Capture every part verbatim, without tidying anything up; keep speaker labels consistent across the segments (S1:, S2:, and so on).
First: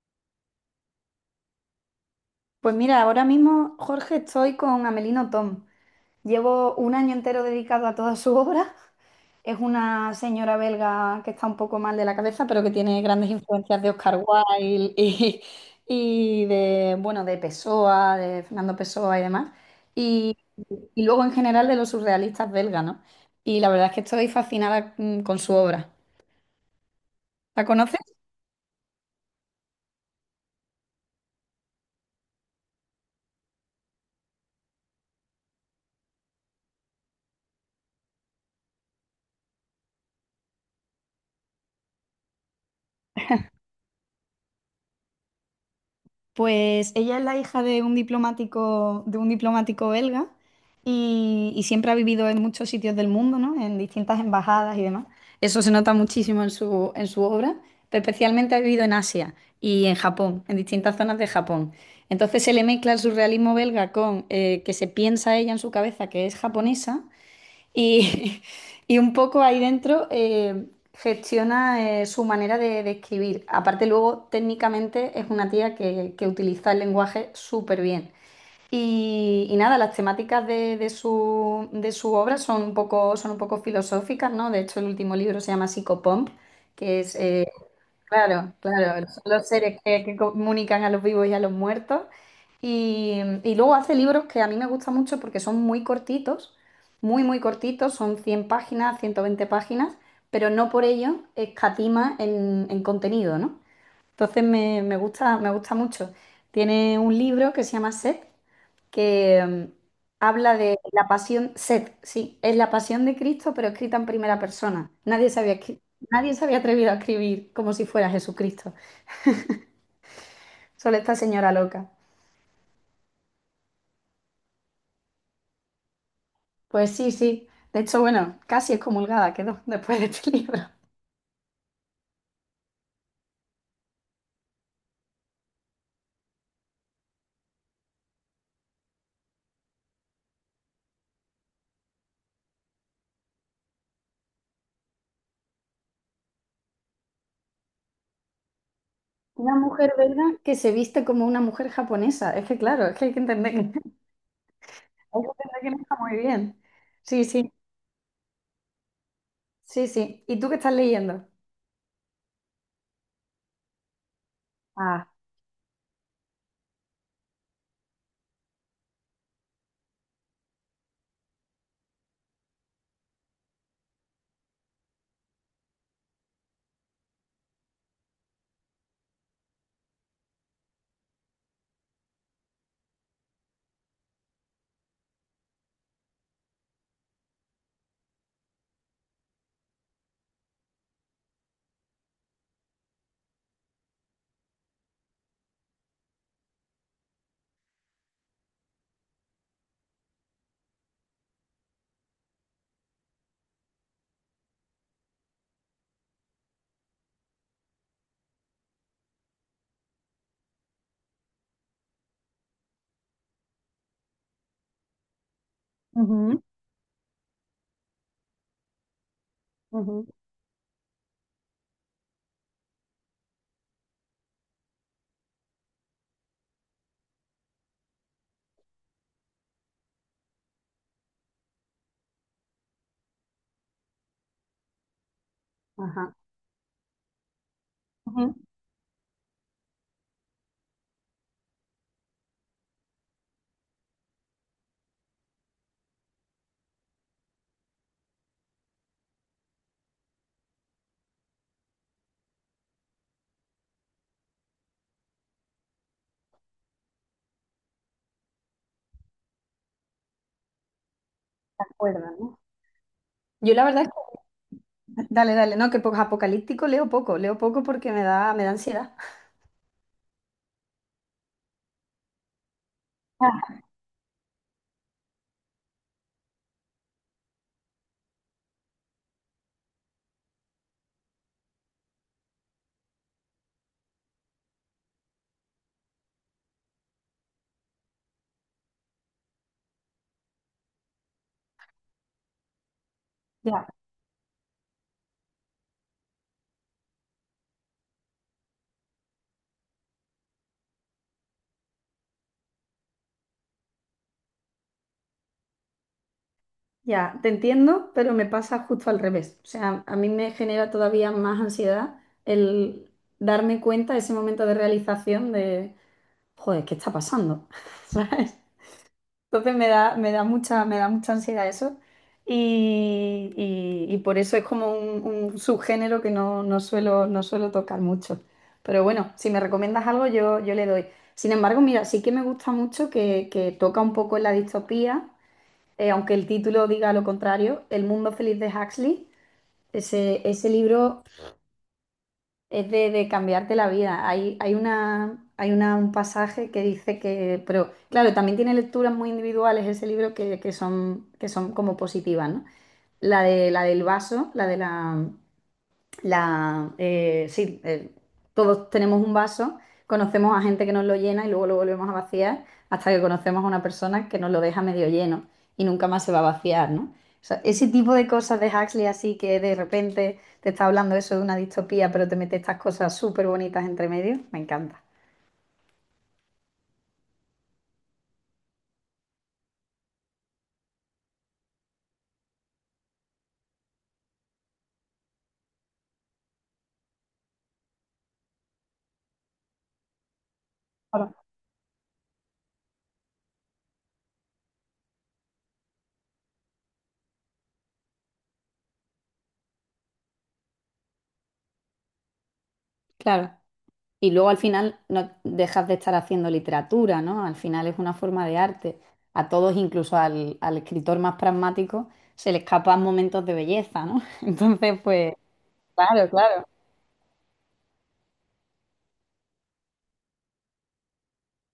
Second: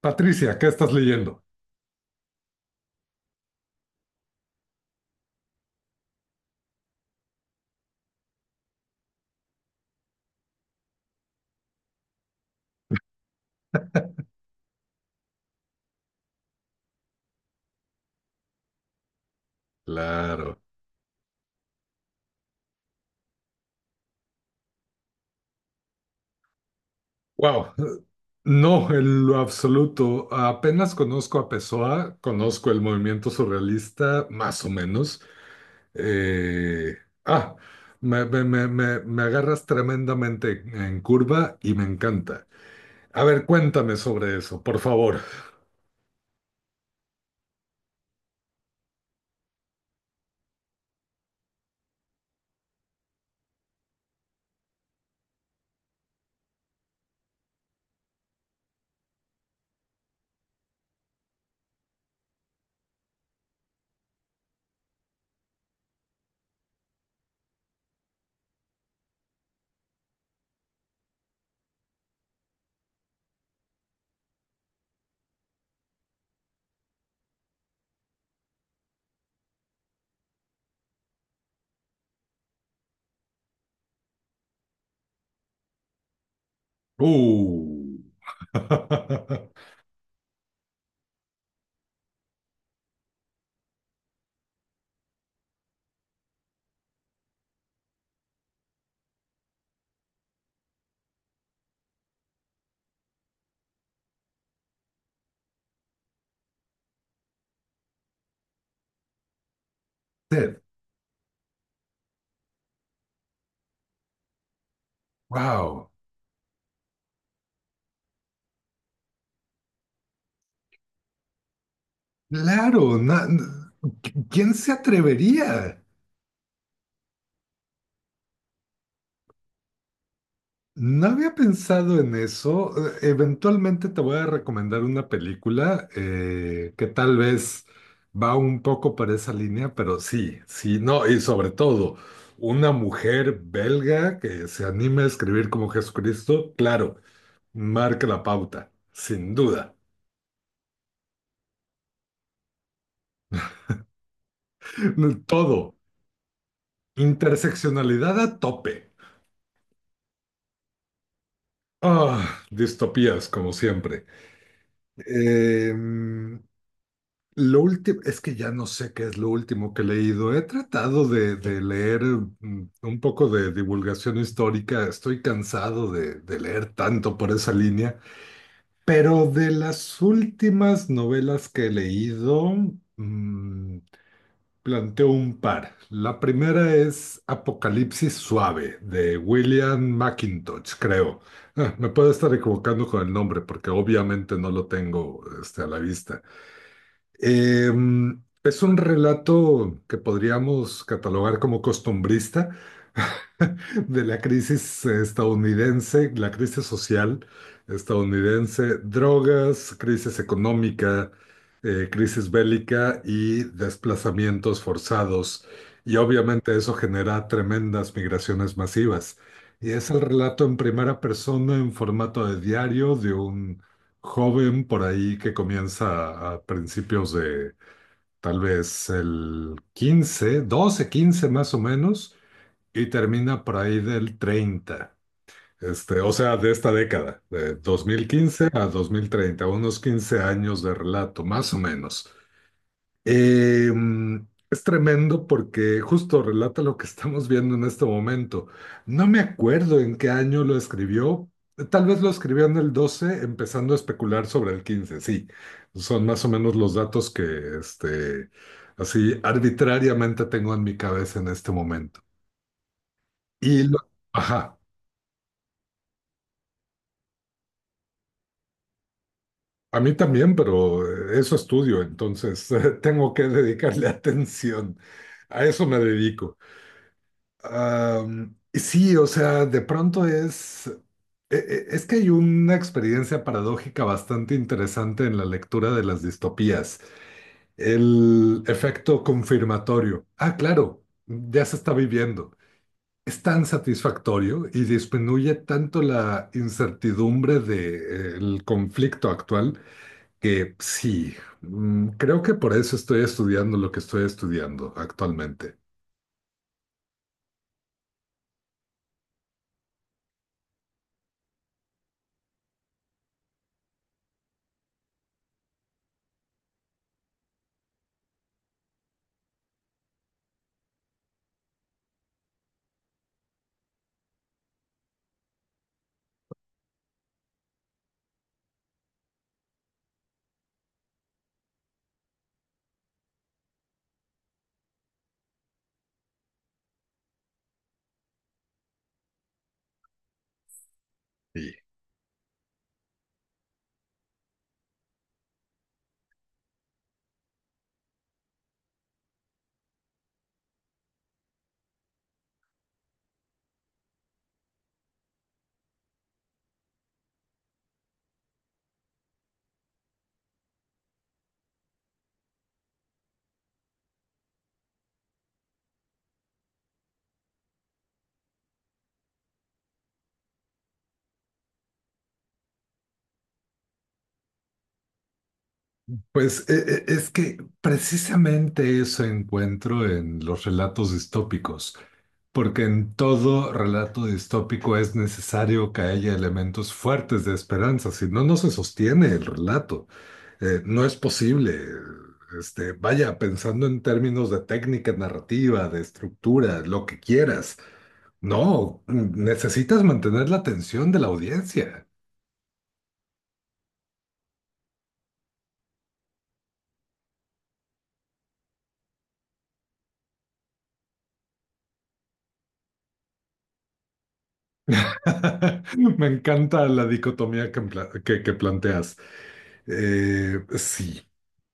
S1: Patricia, ¿qué estás leyendo?
S2: Pues mira, ahora mismo, Jorge, estoy con Amelino Tom. Llevo un año entero dedicado a toda su obra. Es una señora belga que está un poco mal de la cabeza, pero que tiene grandes influencias de Oscar Wilde y, y de, bueno, de Pessoa, de Fernando Pessoa y demás. Y,
S1: Claro.
S2: y luego en general de los surrealistas belgas, ¿no? Y la verdad es que estoy fascinada mm, con su obra. ¿La
S1: Wow,
S2: conoces?
S1: no, en lo absoluto. Apenas conozco a Pessoa, conozco el movimiento surrealista, más o menos. Eh, ah, me, me- me- me- me agarras tremendamente en curva y me encanta. A ver, cuéntame sobre eso, por favor.
S2: Pues ella es la hija de un diplomático, de un diplomático belga y, y siempre ha vivido en muchos sitios del mundo, ¿no? En distintas embajadas y demás. Eso se nota muchísimo en su, en su obra, pero especialmente ha vivido en Asia y en Japón, en distintas zonas de Japón. Entonces se le mezcla el surrealismo belga con eh, que se piensa ella en su cabeza que es japonesa y, y un poco ahí dentro eh, gestiona eh, su manera de, de escribir. Aparte, luego técnicamente es una tía que, que utiliza el lenguaje súper bien. Y, y nada, las temáticas de, de su, de su obra son un poco, son un poco filosóficas, ¿no? De hecho, el último libro se llama Psicopomp, que es eh,
S1: Uh.
S2: claro, claro, son los seres que, que comunican a los vivos y a los muertos. Y, y luego hace libros que a mí me gustan mucho porque son muy cortitos, muy, muy cortitos, son cien páginas, ciento veinte páginas, pero no por ello escatima en, en contenido, ¿no? Entonces me, me gusta, me gusta mucho. Tiene un libro que se llama Set, que mm, habla
S1: Ted,
S2: de la pasión, sed, sí, es la pasión de Cristo, pero escrita en primera persona. Nadie se había, escri-
S1: wow.
S2: nadie se había atrevido a escribir como si fuera Jesucristo, solo esta señora loca.
S1: Claro, na- ¿quién se atrevería?
S2: Pues sí, sí, de hecho, bueno, casi excomulgada quedó después de este libro.
S1: No había pensado en eso. Eh, Eventualmente te voy a recomendar una película eh, que tal vez va un poco para esa línea, pero sí, sí, no, y sobre todo, una mujer belga que se anime a escribir como Jesucristo, claro, marca la pauta, sin
S2: Una
S1: duda.
S2: mujer, ¿verdad?, que se viste como una mujer japonesa. Es que claro, es que hay que entender que, hay que entender que
S1: Todo,
S2: no está muy bien. Sí, sí,
S1: interseccionalidad a tope.
S2: sí, sí. ¿Y tú qué estás leyendo?
S1: Ah, distopías, como siempre.
S2: Ah,
S1: Em, Lo último, es que ya no sé qué es lo último que he leído. He tratado de, de leer mm, un poco de divulgación histórica. Estoy cansado de, de leer tanto por esa línea. Pero de las últimas novelas que he leído, mm, planteo un par. La primera es Apocalipsis Suave, de William McIntosh, creo. Ah, me puedo estar equivocando con el nombre porque obviamente no lo tengo este, a la vista. Eh, es un relato que podríamos catalogar como costumbrista de la crisis estadounidense, la crisis social estadounidense, drogas, crisis económica, eh, crisis bélica y desplazamientos forzados. Y
S2: ujú,
S1: obviamente eso genera tremendas migraciones masivas. Y es el
S2: ujú,
S1: relato en primera persona, en formato de diario, de un joven por ahí que comienza a a principios de tal vez el quince doce quince más o menos, y termina por ahí del treinta. Este, o
S2: ajá,
S1: sea, de esta década, de dos mil
S2: ujú.
S1: quince a dos mil treinta, unos quince años de relato, más o menos. Eh, es tremendo porque justo relata lo que estamos viendo en este momento. No me acuerdo en qué año lo escribió. Tal vez lo escribió en el doce, empezando a especular sobre el quince. Sí, son más o menos los datos que este, así arbitrariamente tengo en mi cabeza en este
S2: ¿Te
S1: momento.
S2: acuerdas, no? Yo
S1: Y
S2: la
S1: lo-
S2: verdad
S1: ajá,
S2: dale, dale, no, que po- apocalíptico leo poco, leo poco porque me da, me da ansiedad.
S1: a mí también, pero eh, eso estudio, entonces tengo que
S2: Ah,
S1: dedicarle atención. A eso me dedico. Am, sí, o sea, de pronto es, e- e- es que hay una experiencia paradójica bastante interesante en la lectura de las distopías, el efecto confirmatorio. Ah, claro, ya se está viviendo. Es tan
S2: ya,
S1: satisfactorio y disminuye tanto la incertidumbre del conflicto actual que sí, mm, creo que por eso estoy estudiando lo que estoy estudiando actualmente.
S2: ya, te entiendo, pero me pasa justo al revés. O sea, a mí me genera todavía más ansiedad el darme cuenta, ese momento de realización de, joder, ¿qué está pasando? ¿Sabes? Entonces me da, me da mucha, me da mucha ansiedad eso. Y, y- y por eso es como un, un subgénero que no, no suelo, no suelo tocar mucho. Pero bueno, si me recomiendas algo, yo, yo le doy. Sin embargo, mira, sí que me gusta mucho que, que toca un poco en la distopía, eh, aunque el título diga lo contrario, El mundo feliz de Huxley. Ese, ese libro es de, de cambiarte la vida. Hay, hay una, hay una, un pasaje que dice que, pero claro, también tiene lecturas muy individuales ese libro que, que son, que son como positivas, ¿no? La de, la del vaso, la de la, la, eh, sí, eh, todos tenemos un vaso, conocemos a gente que nos lo llena y luego lo volvemos a vaciar hasta que conocemos a una persona que nos lo deja medio lleno y nunca más se va a vaciar, ¿no? O sea, ese tipo de cosas de Huxley así que de repente te está hablando eso de una distopía, pero te mete estas cosas súper bonitas entre medio, me encanta.
S1: Pues e- e- es que precisamente eso encuentro en los relatos distópicos, porque en todo relato distópico es necesario que haya elementos fuertes de esperanza, si no, no se sostiene el relato. Eh, no es
S2: Claro.
S1: posible. Este, vaya, pensando en términos de técnica narrativa, de estructura, lo que quieras. No, necesitas mantener la atención de la audiencia.
S2: Claro. Y luego al final no dejas de estar haciendo literatura, ¿no? Al final es una forma de arte. A todos, incluso al, al escritor más pragmático, se le escapan momentos de belleza, ¿no? Entonces, pues,
S1: Me
S2: claro, claro.
S1: encanta la dicotomía que, empla- que que planteas. Eh, sí,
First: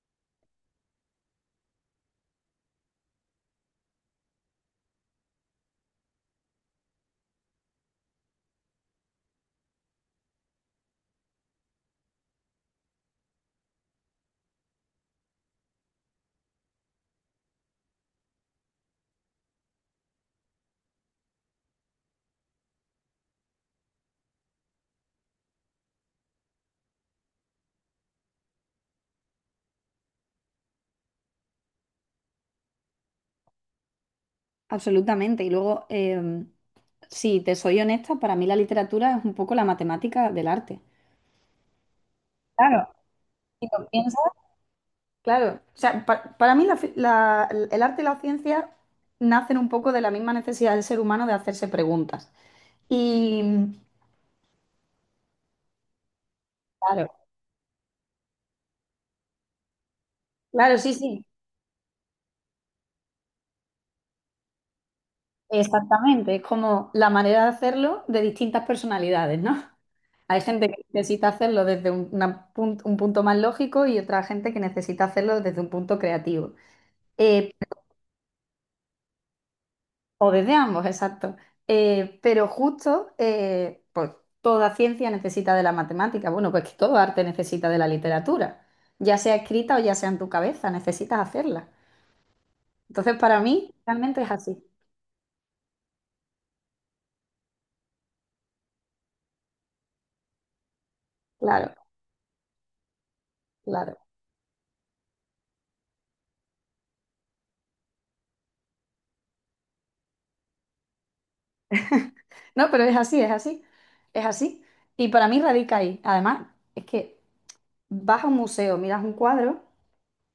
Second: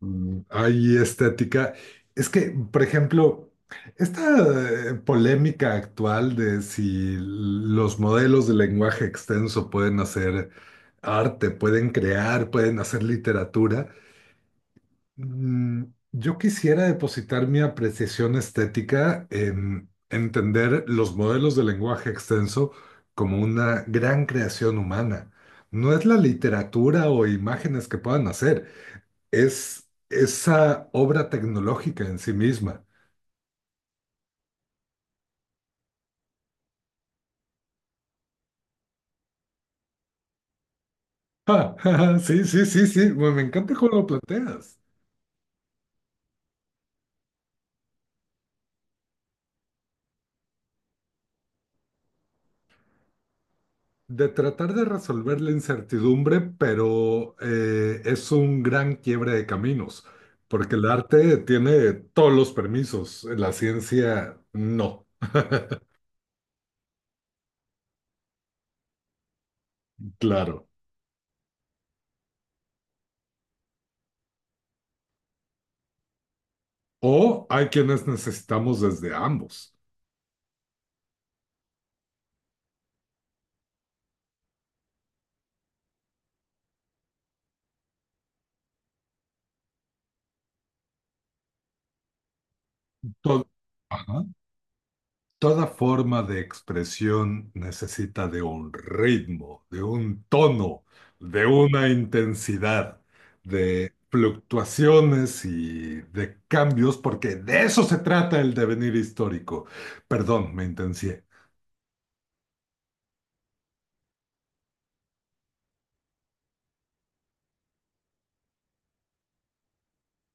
S1: Mm, hay estética. Es que, por ejemplo, esta eh, polémica actual de si los modelos de lenguaje extenso pueden hacer arte, pueden crear, pueden hacer literatura, mm, yo quisiera depositar mi apreciación estética en entender los modelos de lenguaje extenso como una gran creación humana. No es la literatura o imágenes que puedan hacer, es esa obra tecnológica en sí misma.
S2: Absolutamente. Y luego, em, si te soy honesta, para mí la literatura es un poco la matemática del arte.
S1: Ja, sí, sí, sí,
S2: Claro,
S1: sí, me, me
S2: si
S1: encanta
S2: lo
S1: cómo lo
S2: piensas,
S1: planteas.
S2: claro. O sea, pa- para mí la fi- la- el arte y la ciencia nacen un poco de la misma necesidad del ser humano de hacerse preguntas. Y,
S1: De tratar de resolver la incertidumbre,
S2: claro.
S1: pero eh, es un gran quiebre de caminos, porque
S2: Claro,
S1: el
S2: sí, sí,
S1: arte tiene todos los permisos, la ciencia no,
S2: exactamente. Es como la manera de hacerlo de distintas personalidades, ¿no? Hay
S1: claro.
S2: gente que necesita hacerlo desde un, una pun- un punto más lógico y otra gente que necesita hacerlo desde un punto creativo.
S1: O
S2: Eh,
S1: hay quienes necesitamos desde ambos.
S2: o desde ambos, exacto. Eh, pero justo, eh, pues toda ciencia necesita de la matemática. Bueno, pues que todo arte necesita de la literatura, ya sea escrita o ya sea en tu cabeza, necesitas hacerla. Entonces, para
S1: To-
S2: mí, realmente
S1: Ajá.
S2: es así.
S1: Toda forma de expresión necesita de un ritmo, de un tono, de
S2: Claro,
S1: una intensidad, de
S2: claro.
S1: fluctuaciones y de cambios, porque de eso se trata el devenir histórico. Perdón, me intencié.
S2: No, pero es así, es así, es así. Y para mí radica ahí. Además, es que vas a un museo, miras un cuadro,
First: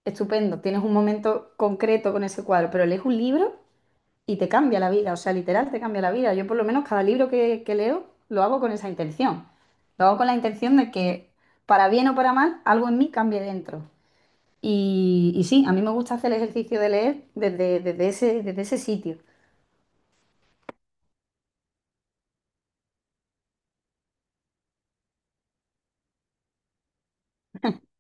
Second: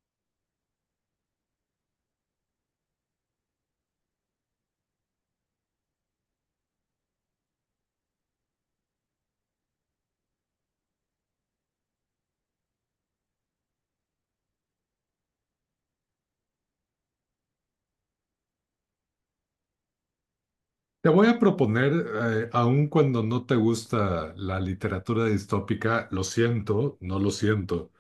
S2: estupendo, tienes un momento concreto con ese cuadro, pero lees un libro y te cambia la vida, o sea, literal te cambia la vida. Yo por lo menos cada libro que, que leo lo hago con esa intención. Lo hago con la intención de que, para bien o para mal, algo en mí cambie dentro. Y, y sí, a mí me gusta hacer el ejercicio de leer desde, desde ese, desde ese sitio.
S1: Te voy a proponer, eh, aun cuando no te gusta la literatura distópica, lo siento, no lo siento.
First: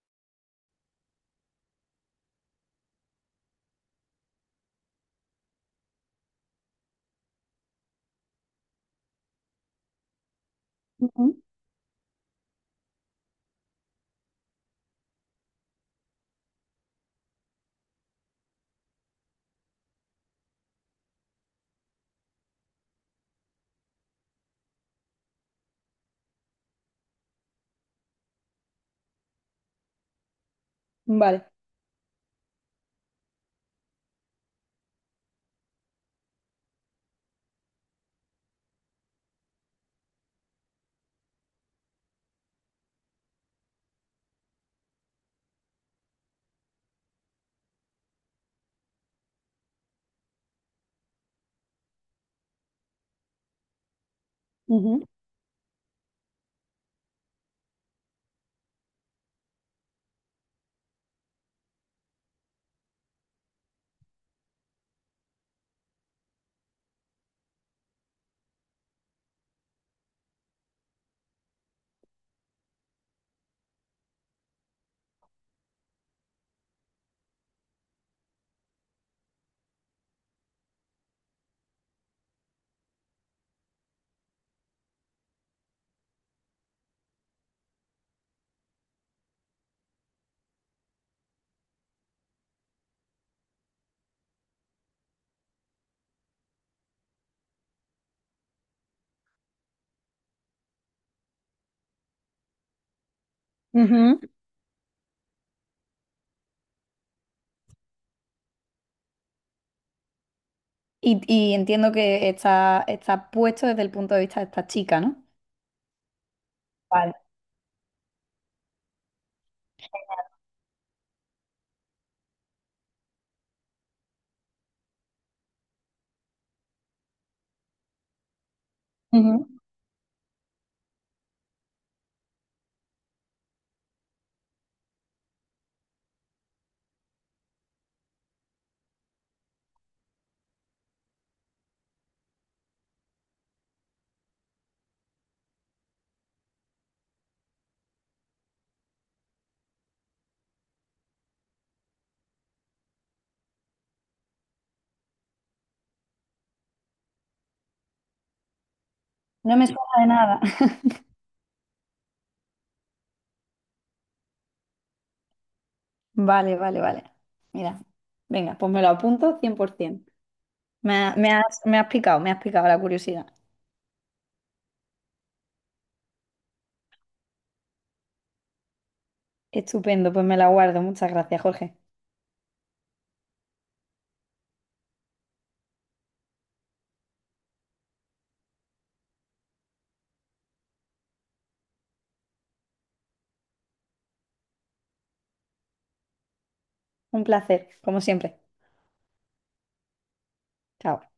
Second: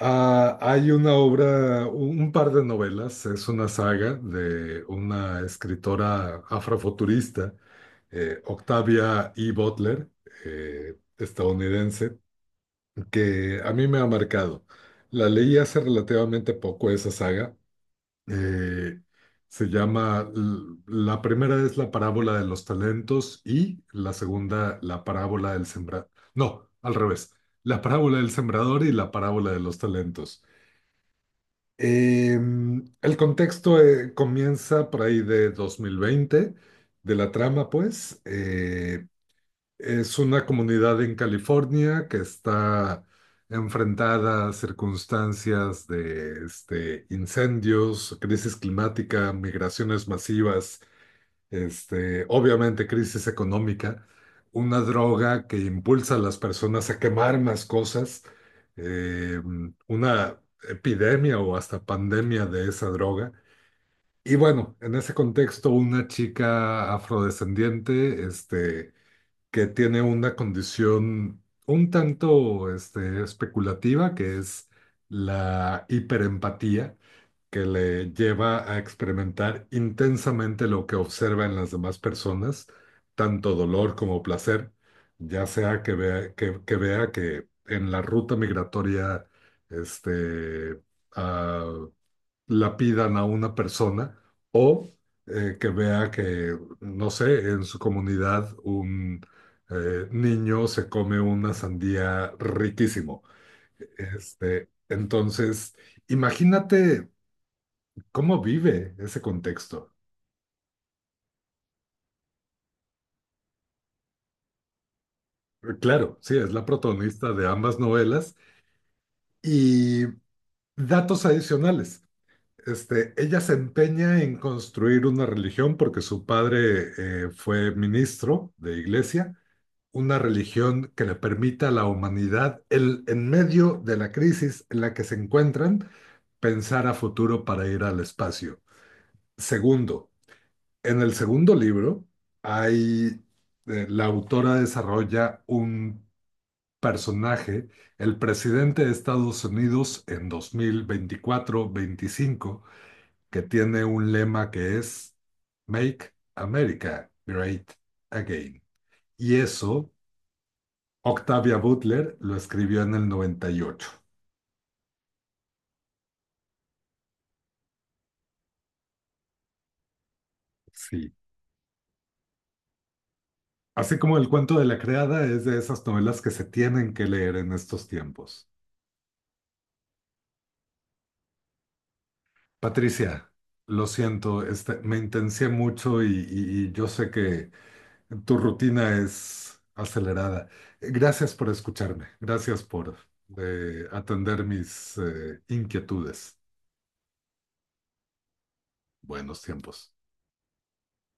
S1: Ah, hay una obra, un un par de novelas, es una saga de una escritora afrofuturista, eh, Octavia E. Butler, eh,
S2: Ujú,
S1: estadounidense, que a mí me ha marcado. La leí hace relativamente poco esa saga. eh, se llama, l- la primera es La parábola de los talentos y la segunda, La parábola del sembrador. No, al revés. La parábola del sembrador y La parábola de los talentos.
S2: vale.
S1: Eh, el contexto eh, comienza por ahí de dos mil veinte. De la trama, pues. Eh, es una comunidad en California que está enfrentada a circunstancias de este, incendios, crisis climática, migraciones masivas este, obviamente crisis económica, una
S2: Ujú,
S1: droga que impulsa a las personas a quemar más cosas, eh, una epidemia o hasta pandemia de esa droga. Y bueno, en ese contexto, una chica afrodescendiente, este, que tiene una condición un tanto, este, especulativa, que es la hiperempatía, que le lleva a experimentar intensamente lo que observa en las demás personas, tanto dolor como placer, ya sea que vea que, que vea que en la ruta migratoria este, ah, lapidan a una persona, o eh, que vea que, no sé, en su comunidad un eh, niño se come una sandía riquísimo.
S2: ujú.
S1: Este, entonces, imagínate, ¿cómo vive ese contexto?
S2: Y, y entiendo que está, está puesto desde el punto de vista de esta chica, ¿no?
S1: Eh, Claro, sí, es la
S2: Vale.
S1: protagonista de ambas novelas, y datos adicionales. Este, ella se empeña en construir una religión porque su padre eh, fue ministro de iglesia,
S2: Ujú.
S1: una religión que le permita a la humanidad, el, en medio de la crisis en la que se encuentran, pensar a futuro para ir al espacio. Segundo, en el segundo libro hay, eh, la autora desarrolla un personaje, el presidente de Estados Unidos en dos mil veinticuatro veinticinco, que tiene un lema que es Make America Great Again. Y
S2: No me suena
S1: eso,
S2: de nada.
S1: Octavia Butler lo escribió en el noventa y ocho.
S2: Vale, vale, vale. Mira, venga, pues me lo apunto cien por ciento. Me,
S1: Sí.
S2: ha- me has, me has picado, me has picado la curiosidad.
S1: Así como el cuento de la creada es de esas novelas que se tienen que leer en estos tiempos.
S2: Estupendo, pues me la guardo. Muchas gracias, Jorge.
S1: Patricia, lo siento, este, me intencié mucho y, y- y yo sé que tu rutina es acelerada. Eh, Gracias por escucharme. Gracias por eh, atender mis eh, inquietudes.
S2: Un placer, como siempre.
S1: Buenos tiempos.
S2: Chao.